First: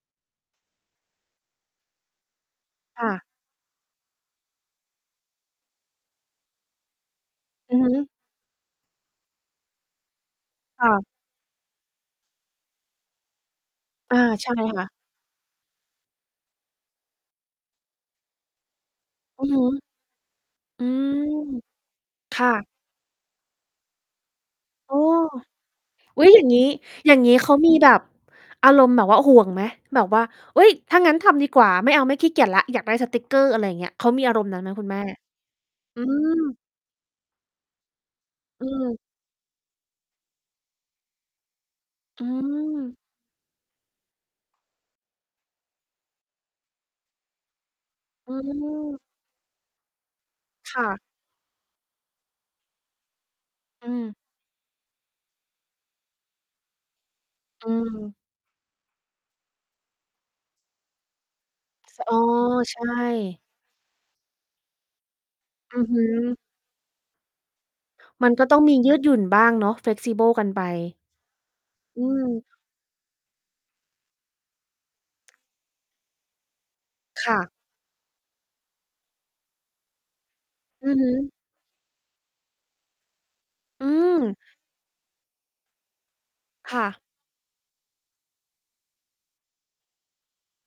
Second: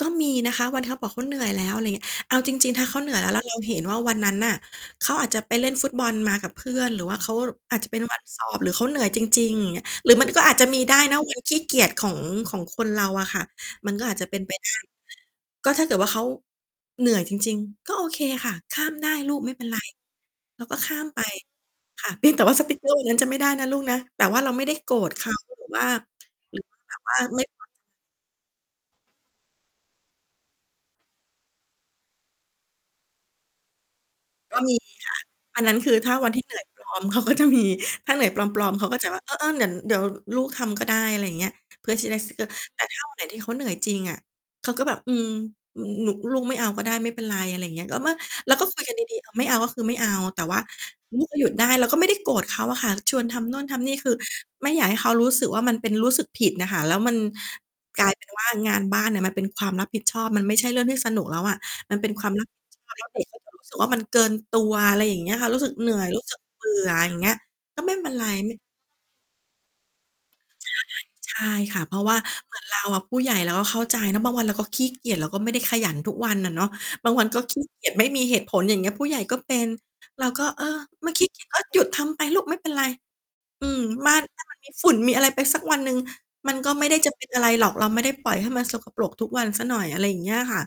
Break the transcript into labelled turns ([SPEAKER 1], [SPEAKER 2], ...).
[SPEAKER 1] ก็มีนะคะ วัน ท เขาบอกเขาเหนื่อยแล้ว อะไรอย่างเงี้ย เอาจริง ๆ ถ้าเขา
[SPEAKER 2] ค
[SPEAKER 1] เ
[SPEAKER 2] ่
[SPEAKER 1] หนื่อย
[SPEAKER 2] ะ
[SPEAKER 1] แล้วเราเห็นว่าวันนั้นน่ะ เขาอาจจะไปเล่นฟุตบอลมากับเพื่อน หรือว่าเขา
[SPEAKER 2] อื
[SPEAKER 1] อา
[SPEAKER 2] อ
[SPEAKER 1] จ
[SPEAKER 2] ฮ
[SPEAKER 1] จะเป็
[SPEAKER 2] ึ
[SPEAKER 1] นวันสอบหรือเขาเหนื่อยจริง ๆ อย่างเงี้ย หรือมันก็อาจจะมี
[SPEAKER 2] ค่
[SPEAKER 1] ได้
[SPEAKER 2] ะ
[SPEAKER 1] นะวันขี้เกียจของ ของคนเราอะค่ะ มันก็อ
[SPEAKER 2] อ
[SPEAKER 1] า
[SPEAKER 2] า
[SPEAKER 1] จจะเป็น
[SPEAKER 2] ใช
[SPEAKER 1] ไ
[SPEAKER 2] ่
[SPEAKER 1] ปได้
[SPEAKER 2] ค่ะ
[SPEAKER 1] ก็ถ้าเกิดว่าเขา เหนื่อยจริง ๆ ก็โอเคค่ะ ข้ามได้ลู
[SPEAKER 2] อ
[SPEAKER 1] ก
[SPEAKER 2] ือ
[SPEAKER 1] ไม่
[SPEAKER 2] ฮึ
[SPEAKER 1] เป็นไร เราก็
[SPEAKER 2] อื
[SPEAKER 1] ข้า
[SPEAKER 2] ม
[SPEAKER 1] ม ไป ค่ะ เพียง
[SPEAKER 2] ค
[SPEAKER 1] แต่
[SPEAKER 2] ่
[SPEAKER 1] ว่าส
[SPEAKER 2] ะ
[SPEAKER 1] ติ๊กเกอร์วันนั้นจะไม่ได้นะลูกนะ แต่ว่าเราไม่ได้โก
[SPEAKER 2] โอ้
[SPEAKER 1] รธ เขาหรือ ว่า
[SPEAKER 2] อุ๊ย อย่างง
[SPEAKER 1] หร
[SPEAKER 2] ี
[SPEAKER 1] ื
[SPEAKER 2] ้
[SPEAKER 1] อแบบ
[SPEAKER 2] อย
[SPEAKER 1] ว
[SPEAKER 2] ่
[SPEAKER 1] ่
[SPEAKER 2] า
[SPEAKER 1] า
[SPEAKER 2] งงี้
[SPEAKER 1] ไม่
[SPEAKER 2] เขามีแบบ อารมณ์แบบว่า ห่วงไหมแบบว่า "เฮ้ย ถ้างั้นทำดีกว่าไม่เอาไม่ขี้เกียจแล้ว อยากได้สติ๊กเกอร์" อะไรอย่างเงี้ย เขามีอารมณ์น
[SPEAKER 1] ก
[SPEAKER 2] ั
[SPEAKER 1] ็
[SPEAKER 2] ้นไหม
[SPEAKER 1] มี
[SPEAKER 2] คุณ
[SPEAKER 1] ค
[SPEAKER 2] แ
[SPEAKER 1] ่
[SPEAKER 2] ม่?
[SPEAKER 1] ะ อันนั้นคือ
[SPEAKER 2] อื
[SPEAKER 1] ถ้าวันที่ เหน
[SPEAKER 2] ม
[SPEAKER 1] ื่อยปลอม เขาก็จะมี ถ้าเหนื่อยปล
[SPEAKER 2] อื
[SPEAKER 1] อม ๆ เขา
[SPEAKER 2] ม
[SPEAKER 1] ก็จะว่า "เออ ๆ เดี๋ยว เดี๋ยวลูกทำก็ได้" อะไรอย่างเงี้ย เพื่อจะได้
[SPEAKER 2] อื
[SPEAKER 1] สติ๊กเกอร์ แต่
[SPEAKER 2] ม
[SPEAKER 1] ถ้า วันไหน ที่เขาเหนื่อยจริงอะ เขาก็แบบ "อืม หนู ลูกไม่เอาก็ได้ไม่เป็นไร" อะไรเงี้ย แล้วเมื่อ
[SPEAKER 2] อื
[SPEAKER 1] แล้วก็คุยกัน
[SPEAKER 2] ม
[SPEAKER 1] ดี ๆ อา ไม่เอาก็คือไม่เอา แต่ว่า
[SPEAKER 2] ค่ะ
[SPEAKER 1] ลูก ก็หยุดได้เราก็ไม่ได้โกรธเขาอะค่ะ ชวนทำโน่นท
[SPEAKER 2] อ
[SPEAKER 1] ำนี
[SPEAKER 2] ื
[SPEAKER 1] ่ คื
[SPEAKER 2] ม
[SPEAKER 1] อไม่อยากให้เขารู้สึกว่า มันเป็น รู้สึกผิดน่ะค่ะ แล้วมัน
[SPEAKER 2] อื
[SPEAKER 1] กลาย
[SPEAKER 2] ม
[SPEAKER 1] เป็นว่างานบ้านน่ะ มันเป็นความรับผิดชอบมันไม่ใช่เรื่องที่สนุกแล้วอะ มัน
[SPEAKER 2] ส
[SPEAKER 1] เป็
[SPEAKER 2] อ
[SPEAKER 1] น
[SPEAKER 2] ๋อ
[SPEAKER 1] ความรับผิด
[SPEAKER 2] ใช
[SPEAKER 1] ชอบ แล้วเด็กเข
[SPEAKER 2] ่
[SPEAKER 1] าจะรู้สึกว่า มันเกินตัว อะไรอย่างเงี้ยค่ะ รู้สึก
[SPEAKER 2] อือ
[SPEAKER 1] เหนื
[SPEAKER 2] ฮ
[SPEAKER 1] ่อย รู้ส
[SPEAKER 2] ึ
[SPEAKER 1] ึกเบื่อ อะไรอย่างเงี้ย ก็ไม่เป็นไร
[SPEAKER 2] มันก็
[SPEAKER 1] ไม
[SPEAKER 2] ต
[SPEAKER 1] ่
[SPEAKER 2] ้องมียืดหยุ่นบ้างเนาะ Flexible กันไป
[SPEAKER 1] ใช่ ใช่ค่ะ เพร
[SPEAKER 2] อ
[SPEAKER 1] า
[SPEAKER 2] ื
[SPEAKER 1] ะว่า
[SPEAKER 2] อ
[SPEAKER 1] เหมือนเราอะ ผู้ใหญ่เราก็เข้าใจเนาะ บางวันเราก็ขี้เกียจ เราก็ไม่ได้ขยันทุกวันอะเนาะ บางวั
[SPEAKER 2] ค
[SPEAKER 1] น
[SPEAKER 2] ่
[SPEAKER 1] ก็
[SPEAKER 2] ะ
[SPEAKER 1] ขี้เกียจ ไม่มีเหตุผล อย่างเงี้ย ผู้ใหญ่ก็เป็น เราก็ เออ
[SPEAKER 2] อือฮ
[SPEAKER 1] มัน ข
[SPEAKER 2] ึ
[SPEAKER 1] ี้เกียจ ก็หยุดทำไปลูกไม่เป็นไร อืม
[SPEAKER 2] อื
[SPEAKER 1] บ้าน
[SPEAKER 2] ม
[SPEAKER 1] ให้มันมี ฝุ่นมีอะไรไปสักวันหนึ่ง มันก็
[SPEAKER 2] ค่
[SPEAKER 1] ไม่
[SPEAKER 2] ะ
[SPEAKER 1] ได้จะเป็นอะไรหรอก เราไม่ได้ปล่อยให้มันสกปรกทุกวันเสียหน่อย อะไรอย่างเงี้ยอะค่ะ